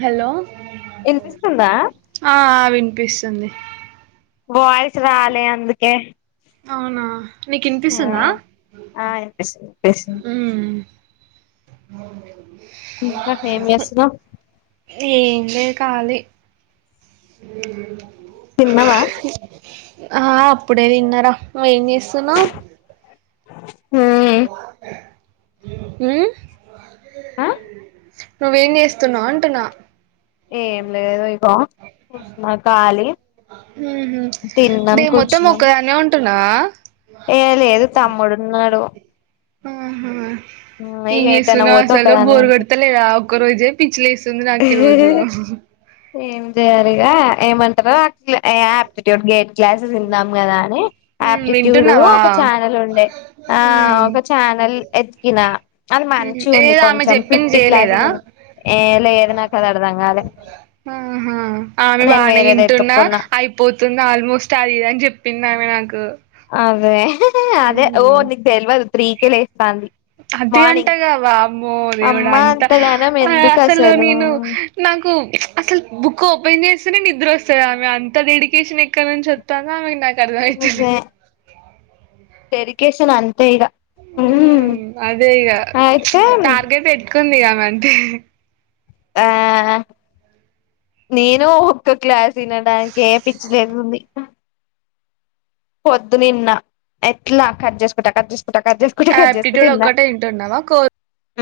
Hello ఇనిపిస్తుందా. ఆ వినిపిస్తుంది. వాయిస్ రాలే అందుకే. అవునా నీకు ఆ ఇనిపిస్తుందా. ఆ వినిపిస్తుంది వినిపిస్తుంది అహ ఇంకా ఏమ్ చేస్తున్నవు. ఏం లేదు కాలి. హ తిన్నవా? ఆ అప్పుడే తిన్నారా. నువ్వు ఏం చేస్తున్నవు? హ్ ఎ హ్ ఆ నువ్వేం చేస్తున్నావు అంటున్నా ఏం లేదు ఇపో ఉహుం తిన్నాం డే మొత్తము కూర్చున్నాం ఒక్కదానివే ఉన్ టున్నావా ఏ లేదు తమ్ముడున్నాడు ఆహా ఏం ఇగ ఎటైనా పోతే చేసున్నావాసలు ఒక్కదాన్నే బోర్గడుత లేదా ఒక్క రోజే పిచ్చిలేస్తుంది నాకు ఈ రోజు ఉంటా ఏం చేయాలి ఇగ ఏమంటార ఇట్లా ఆయాప్టిట్యూడ్ గేట్ క్లాసెస్ ఇందం కదా అని ఆప్టిట్యూడ్ ఒక ఛానల్ ఉండే ఆ ఉ ఒక ఛానల్ ఎతికినా అది మ్మ్ మంచిగా ఉంది ఏది ఆమె కొంచెం చెప్పింది ఫిఫ్టీ చేయలేదా క్లాసెస్ ఉంది ఏ లేదు నాకు అది అర్ధం కాలే ఆహా ఆమె నేను బాగానే వేరేది వింటున్నా ఎతుక్కున్నా అయి పోతుంది ఆల్మోస్ట్ అది ఇది అని చెప్పింది ఆమె నాకు అదే అదే ఓ ఉమ్ నీకు తెలివదు త్రీకే లేస్తాంది అది మార్నింగ్ అంటేగా వామ్మో దేవుడు అమ్మ అంతా అంతగానం ఆ ఎందుకు అసలు నేను నాకు అసలు బుక్ ఓపెన్ చేస్తే నిద్ర వస్తంది. ఆమె అంత డెడికేషన్ ఎక్కడ నుంచి వత్తందో ఆమెకు న నాక్ అర్ధంఅయితలేదు డేడికేషన్ అంతే ఇగ ఉమ్ అదే ఇగ అయితే టార్గెట్ చ్ పెట్టుకుంది ఇగ ఆమె అంతే ఆ నేను ఒక్క క్లాస్ తినడానికే పిచ్చి లెత్తుంది పొద్దునా ఇన్న ఎట్లా కట్ చేసుకుంటా కట్ చేసుకుంటా కట్ చే ఆయాప్టిట్యూడ్ ఒక్కటే వింటున్నావా కో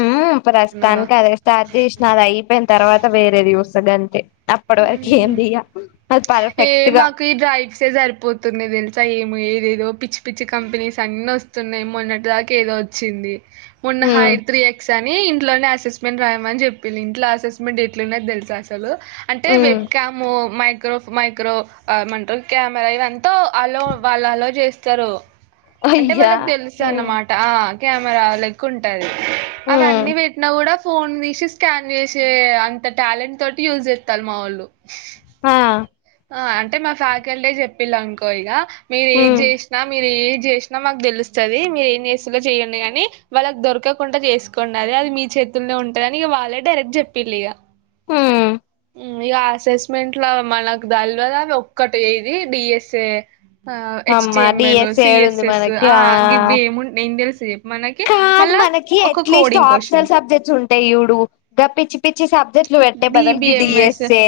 ఉమ్ ప్రస్తుతానికి అదే స్టార్ట్ చేసిన అది అయిపోయిన తర్వాత వేరేది యుస్త గంతే అప్పడివరకు ఏం ఉమ్ చెయ్య ఏ మాక్ ఈ డ్రైవ్స్ సరిపోతున్నాయి తెలుసా ఏమో ఏదేదో పిచ్చి పిచ్చి కంపెనీస్ అన్ని వస్త్ న్నా మొన్నటి దాకా ఏదో వచ్చింది మొన్న ఉమ్ హైత్రీ స్ కాని ఇంట్లోనే అసెస్మెంట్ రాయామని చెప్పింది ఇంట్ల అసెస్మెంట్ ఎట్లున్నది తెలుసా అసలు అంటే ఉమ్ వెబ్కము మయ్ మైక్రో ఏమంటరు కెమెరా ఇవంతా అలో వాళ్ళు అలో చేస్తారు. అంటే అయ్యా వాళ్ళకి తెలుస్తది ఉమ్ అన్నమాట ఆ కెమెరా లెక్క ఉంటాది ఉమ్ అవన్నీ పెట్టినా కూడా ఫోన్ తీసి స్కాన్ చేసే అంత టాలెంట్ తోటి యూజ్ చేస్తారు మా వాళ్ళు ఆ ఆ అంటే మా ఫ్యాకల్టీ చెప్పిళ్ళు అనుకో ఇగ మీరు ఏజ్ ఉమ్ చేసినా మీరు ఏది చేసిన మాకు తెలుస్తది మీరు ఏం చేస్తులో చేయండి గాని వాళ్ళకి దొరకకుండా చేసుకోండది అది మీ చే చేతిలోనే ఉంటాది అని ఇగ వాళ్ళే డైరెక్ట్ చెప్పిలి ఇగ ఉమ్ ఇగ అసెస్మెంట్ లో మనకు దల్వ అవి ఒక్కటి ఇది డి ఎస్ ఏ ఆ హెచ్ టి అమ్మా M L D S C S ఏడుంది ఎస్ మనకి ఆ గివ్వి ఏము ఏం తెలిసయి చెప్పు కాదు మనకి అట్లీస్ట్ క్వశ్చన్ ఆప్షనల్ సబ్జెక్ట్స్ ఉంటాయి యుడు గ పిచ్చి పిచ్చి సబ్ చెట్లు పెట్టే బదలు గివ్వి డిబిఎంఎస్ చేస్తే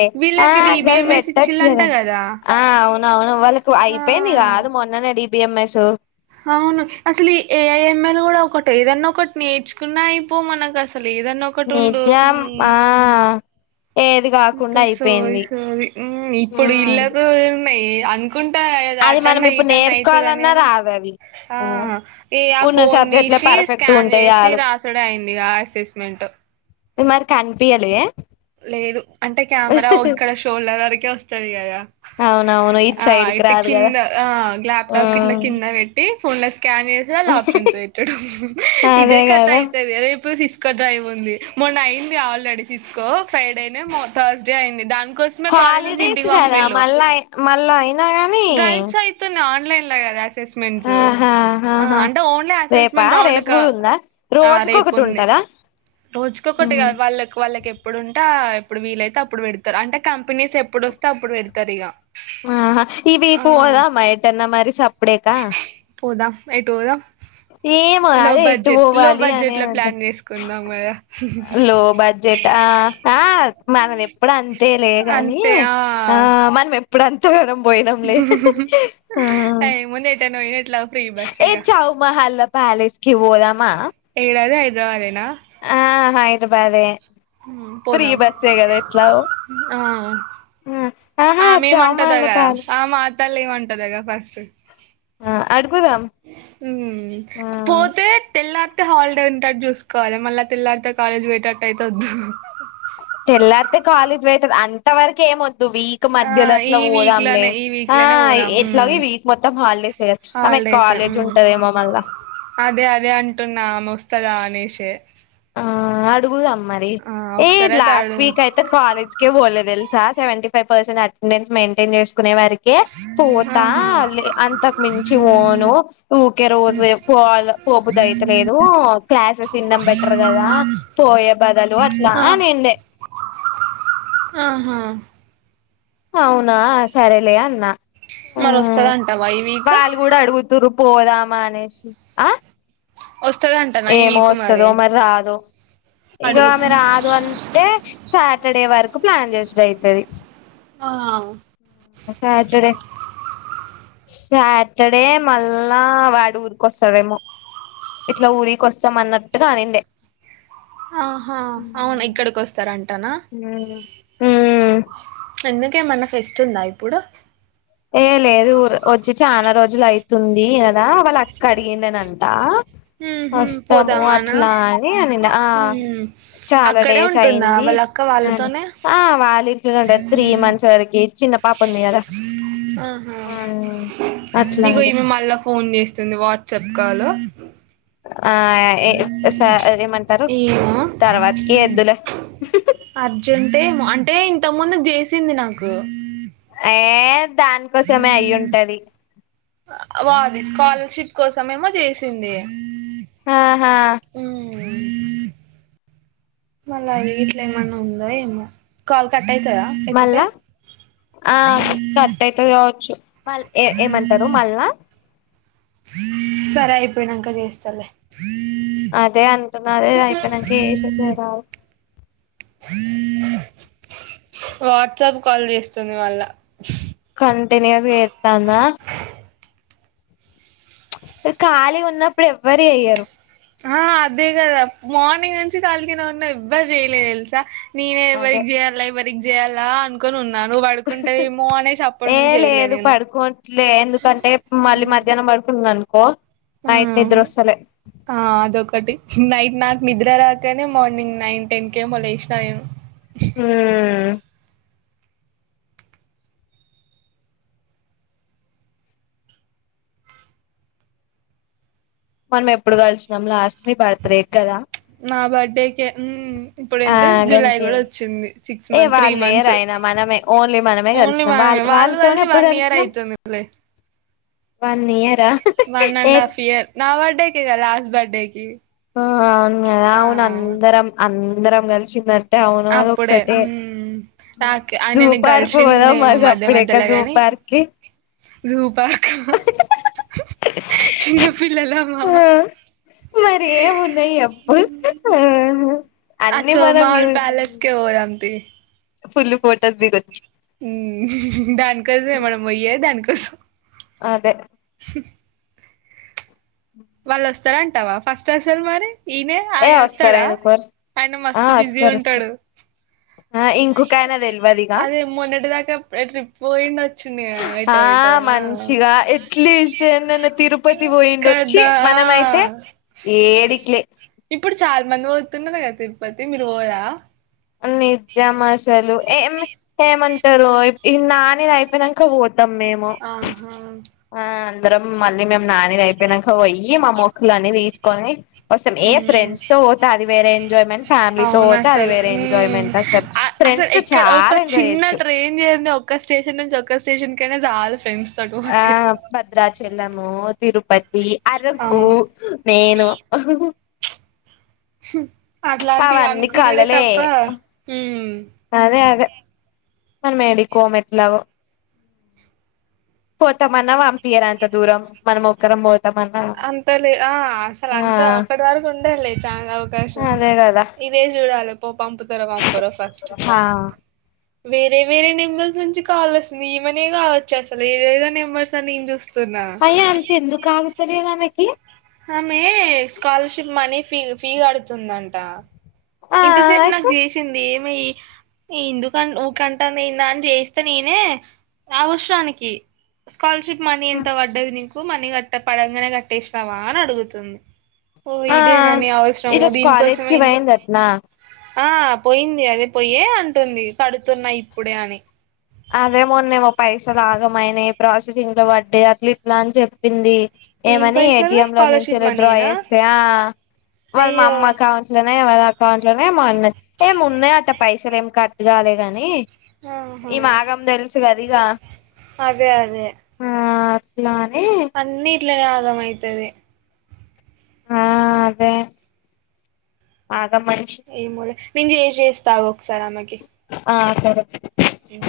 ఆ వీళ్ళకి డిబిఎంఎస్ పెట్టచ్చు ఇచ్చిళ్ళంట కదా గదా! ఆ అవునవును వాళ్ళకి అయిపోయింది ఆ! కాదు మొన్ననే డి బి ఎం ఎస్ అవును అసలు ఈ ఏ ఐ ఎం ఎల్ కూడా ఒకటి ఏదన్న ఒకటి నేర్చుకున్నా అయిపోవు మనకు అసలు ఏదన్న ఒక నిజం ఆ ఏది కాకుండా అంతా సోది అయిపోయింది సోది ఉమ్ ఇప్పుడు ఉమ్ ఇల్లాగా ఉన్నాయి ఏ అంత్ కుంటా అది మనం ఆటన్న ఇప్పుడు ఈటన్న అయితదని నేర్చుకోవాలన్నా గని రాదు అది ఆ ఇగ ఆ ఉన్న ఫోన్ సబ్జెక్ట్లే తీసి పర్ఫెక్ట్ స్కాన్ ఉంటాయి చేసి చాలు రాసుది అయింది ఇగ అసెస్మెంట్ ఇది మరి కన్పియలే లేదు అంటే కెమెరా ఇక్కడ షోల్డర్ వరకే వస్తది కదా అవునవును ఆ సైడ్కి ఇటు రాదు కదా కింద ఆ లాప్టాప్ కి ఇట్లా ఉమ్ కింద వేట్ ఫోన్ లో స్కాన్ చేసి అ ఆప్షన్స్ పెట్టుడు ఇదే అదే కథ కదా అయితది రేపు సిస్ స్కో డ్రైవ్ ఉంది మొన్న అయింది ఆల్రెడీ సిస్కో ఫ్రైడేనే థర్స్డే అయింది దానికోస్ హాలిడేస్ కదా మళ్ళాయి మళ్ళాయి డ్రైవ్స్ అయితున్నాయి ఆన్లైన్ గదా ఆహాహా ఓన్లీ రేపా అసెస్మెంట్ రౌండ్ రేపు క కూడా ఉందా రోజుకు ఒకటి ఉంటదా? రోజుకు ఒకటి గాద్ వ వాళ్ళకి వాళ్ళకి ఎప్పుడుంటే ఎప్పుడు వీలైతే అప్పుడు పెడతారు అంటే కంపెనీస్ ఎప్పుడు వస్తే అప్పుడు పెడతారు ఇగ ఆహా ఈవికు పోదామా ఏటన్న మరి సప్పుడేక పోదాం ఎటు పోదాం ఏమో లో అదే ఎట్టు బడ్జెట్ లో పోవాలి అనే బడ్జెట్ లో ప్లాన్ చేసుకుందాం కదా లో బ డ్జెట్ మనది ఎప్పుడు అంతే లేగాని ఆ మనం ఎ ఇప్పుడుంతగానం పోయనం లే ముందే ఏటన్న వెనట్ల ఫ్రీ ఏ బస్సేగా చవు మహల్లా పలేస్కి పోదమా ఏడది హైదరాబాద్ ఎనా ఆ హైదరాబాదే ప్రీ పోదాం బస్సే కదా ఎట్లాగో ఆ ఆమేమంటదగా ఆ మాతల్లి ఏమంటదగా ఫస్ట్ ఆ అడుగుదాం ఉ ఆ పోతే తెల్లారితే హాలిడే ఉంటట్టు చూసుకోవాలి మళ్ళా తెల్లారితే కాలేజ్ పోయేటట్టు అయితే వద్దు. తెల్లారితే కాలేజ్ వెయిటర్ అంత వరకి ఏమొ వీక్ ఆ మధ్యలో ఈ అట్లా వీక్ పోదాంలే లోనే ఈ వీక్ ఆ లోనే పోదాం ఎట్లాగ ఉమ్, ఈ వీక్ మొత్తం హాలిడేస్ గదా ఆమె హాలిడేస్ కాలేజ్ ఉమ్, ఉంటదేమో మళ్ళా అదే అదే అంటున్నా ఆమె వస్తదా అనేషే ఆ అడుగుదాం మరి ఆ ఏ ఒకసారైతే లాస్ట్ ఆడు వీక్ అయితే కాలేజ్ కె పోలేదు తెలుసా seventy five percent attendance maintain చేసుకునే వారికి కె పోతా ఆహా లే అంతకు మించి పోను ఊకే రోజు పోవాలా పోబుద్ధి అయితే లేదు క్లాసెస్ ఇన్నం బట్ టారు కదా పోయే బదులు అట్లా ఆ నిండే ఆహా అవునా సరేలే అన్న మరి వస్తదంటవ ఈ వీక్ తురు పోదామా అనేసి ఆ వస్తదంటనా ఈ ఏమో వీక్ వస్తదో మరి రాదో ఇగ అడుగు ఆమె రాదు అన్ టే సాటడే వరకు ప్లాన్ చేసుడు అయితది ఆ సాటడే సాటడే మళ్ళా వాడు ఊరికొస్తాడేమో ఇట్లా ఊరికొస్తాం అన్నట్టుగా అనిండే ఆహా అవునా ఇక్కడికొస్తారంటనా మ్మ్ మ్మ్ ఎందుకు ఏమన్నా ఫెస్ట్ ఉందా ఇప్పుడు ఏ లేదు ఊరు వచ్చి చానా రోజులు ఐతుంది కదా వాళ్ళు అక్క అడిగిందనంట ఉహు వస్తాము పోదామానా అట్లా అని అనిండె ఆ ఉమ్ చాలా అక్కడే డేస్ ఉంటుందా అయ్యింది వాళ్ళ అక్క ఔను వాళ్ళతోనే ఆ వాళ్ళింట్లనే ఉండే త్రీ మంత్స్ వరకి చిన్న పాప ఉంది కదా ఆహా అట్లా ఇగో ఈమె మల్లా ఫోన్ చేస్ సుంది వాట్సాప్ కాలో ఆ ఏ స్ ఏమంటారు ఏమో తర్వాతకి ఏద్దూలే అర్జెంట్ ఏమో అంటే ఇంతకు ముందు చేసింది నాకు ఏ దానికోసమే అయ్యుంటాది వాది స్కాలర్షిప్ కోసమేమో చేసింది ఆహా మళ్ళ గిట్ల ఏమన్నా ఉందో ఏమో కాల్ కట్ అయితదా ఎత్తితే మళ్ళా తే గావచ్చు ఏ ఏమంటారు మళ్ళా సరే అపోయినంక చేస్తాలే అదే అంటున్నారు అయిపోయినంక ఏసేసే రా వాట్సాప్ కాల్ చేస్తుంది మళ్ళ కంటిన్యుయస్ గా చేత్తా ఉందా ఖాళీ ఉన్నప్పుడు ఎవ్వరు చెయ్యరు ఆ అదే కదా మార్నింగ్ నుంచి ఖాళీగానే ఉన్నా ఎవ్వరు చేయలే తెలుసా నేనే అదే ఎవ్వరికి చేయాలా ఎవరికి చేయాలా అను కోని ఉన్నా నువ్వు పడుకుంటవేమో అనేసి అప్పటి ఏ నుంచి చెయ్యలే లేదు నేను పడుకోవట్లే ఎందుకంటే మళ్ళీ మధ్యానం పడుకుంది అనుకో నైట్ నిద్రొస్తలే ఆ అదొకటి నైట్ నాకు నిద్ర రాకనే మార్నింగ్ నైన్ టెన్ కేమో లేసినా నేను ఊ మనం ఎప్పుడు కలిసినం లాస్ట్ నీ బర్త్ డే కి కదా నా బర్డే కే ఉమ్ ఇప్పుడు ఆ ఎంతు జూలై కూడా గంతే వచ్చింది సిక్స్ ఏ మంత్ త్రీ వాళ్ళు లేరు మంత్స్ అయినా మనమే ఓన్లీ మనమే ఓన్లీ కలిసినాం వాళ్ళ మనమే వాళ్ళు వాళ్ళతోనే కలిసి ఎప్పుడు వన్ ఇయర్ కలిసినాం ఐతుంది లే వన్ ఇయర్ ఆ వన్ అండ్ హఫ్ ఇయర్ నా బర్డే కే గా లాస్ట్ బర్డే ఆ అవును గదా అవును అందరం అందరం కలిసింద టే ఔను అది అప్పుడే ఒక్కటే మ్మ్ నాకు జూ ఆయనని పార్క్ పోదామా కలిసిండేమో మధ్య సప్పుడేకా మధ్యలో జూ గాని పార్ కి జూ పార్కా చిన్న పిల్లలమా ఆ మరి ఏం ఉన్నాయి ఎప్పు ఊ అన్నీ మనం జూ పాలేస్ కే పోదాం తీ ఫుల్లు ఫోటోస్ దిగొచ్చు ఊ దానికోసమే మనం పొయ్యే దానికోసం అదే స వాళ్ళు వస్తార అంటావా ఫస్ట్ అసలు మరి ఈనే ఏ ఆయన వస్తారు వస్తాడా ఎందుకోరు ఆయన ఆ మస్తు బిజీ వస్తారు వస్తారు ఉంటాడు ఆ ఇంకొక ఆయన తెల్వదిగా అదే మొన్నటిదక ట్రిప్ పోయి ఆ మంచిగా ఎట్లీస్ట్ ఎన్నన్న తిరుపతి పోయిండ చ్చి కదా ఆ మనమైతే ఏడికిలే ఇప్పుడు చాలా మంది పోతున్నారు కదా తిరుపతి మీరు ఓరా నిజం అసలు ఏమే ఏమంటారు ఈ నాని అయిపోయినంక పోతాం మేము ఆహా ఆ అందరం మళ్ళీ మేము నానిది అయిపోయినంక పొయ్యి మా మొక్కలు అన్ని తీసుకొని వస్తాం ఏ ఉమ్ ఫ్రెండ్స్ తో పోతే అది వేరే ఎంజాయ్మెంట్ ఫ్యామిలీతో అవును పోతే అది అసలు వేరే ఉమ్ ఎంజాయ్మెంట్ అసలు అ ఫ్రెండ్స్ తో చాలా ఎంజాయ్ చేయచ్చు ని ఒక్క స్టేషన్ నుంచి ఒక్క స్టేషన్ కైనా చాలు ఫ్రెండ్స్ తోటి ఆ పోతే భద్రాచలము, తిరుపతి, అరకు అవును మేను ఆహహుమ్ అట్లాంటివి అవన్నీ అనుకునుడే కలలే తప్ప అదే అదే మనము ఏడి కోముఏట్లాగో పోతం అన్న పంపియారు అంత దూరం మనం ఒక్కరం పో అంతలే ఆ అసలు అంత అక్కటి వరకు ఉండలే చాలా అవకాశం అదే కదా రేజ్ చుడాలే పో పంపుతారో పంపారో ఫస్ట్ ఆ వేరే వేరే నెంబర్స్ నుంచి కాల్ వస్తుంది ఈమనే కావచ్చు అసలు ఏదేదో నెంబర్స్ అని నేన్ చూస్తున్నా ఏ అంత ఎందుకుగుతులే ఆమెకి ఆమె స్కాలర్షిప్ మనీ ఫీ ఫీ కడుతుందంట ఆ ఇంతసేపు నాకు అయితే చేసింది ఏమి ఎందుకు అన్ ఊకంటంది ఏందా అని చేస్తే నేనే అ అవసరానికి స్కాలర్షిప్ మనీ ఎంత పడ్డది నీకు మనీ కట్ట పడంగానే కట్టేసినావా అని అడుగుతుంది. ఓ ఆ ఇదే న నీవసరము ఈరోజు కాలేజ్ కి దీనికోసమే పోయిందటనా ఆ పోయింది అదే పోయే అంటుంది కడుతున్నా ఇప్పుడే అని అదేమోన్నేమో పైసలు ఆగమైనా ప్రాసెసింగ్ లో పడ్డయి అట్లా ఇట్లా అని చెప్పింది. ఏం ఏమని ఏ పైసలు టి ఎం లో స్కాలర్షిప్ నుంచిలో డ్రా మనీయేనా చేస్తే ఆ వాళ్ళ మా అయ్యో అమ్మ కావించిలేన వద అకౌంట్ లోనే ఏమోన్నది ఏమి ఉన్నాయ అట పైసలు ఏమి కట్టుగాలే కని ఆహా ఈమే ఆగం తెలుసు కది ఇగ అదే అదే ఆ అట్లా అని అన్ని ఇట్లనే ఆగం అయితది ఆ అదే ఆగం మనిషి ఏమోలే నేన్ చేస్ ఏస్తా ఒక సారీ ఆమెకి ఆ సరే ఉమ్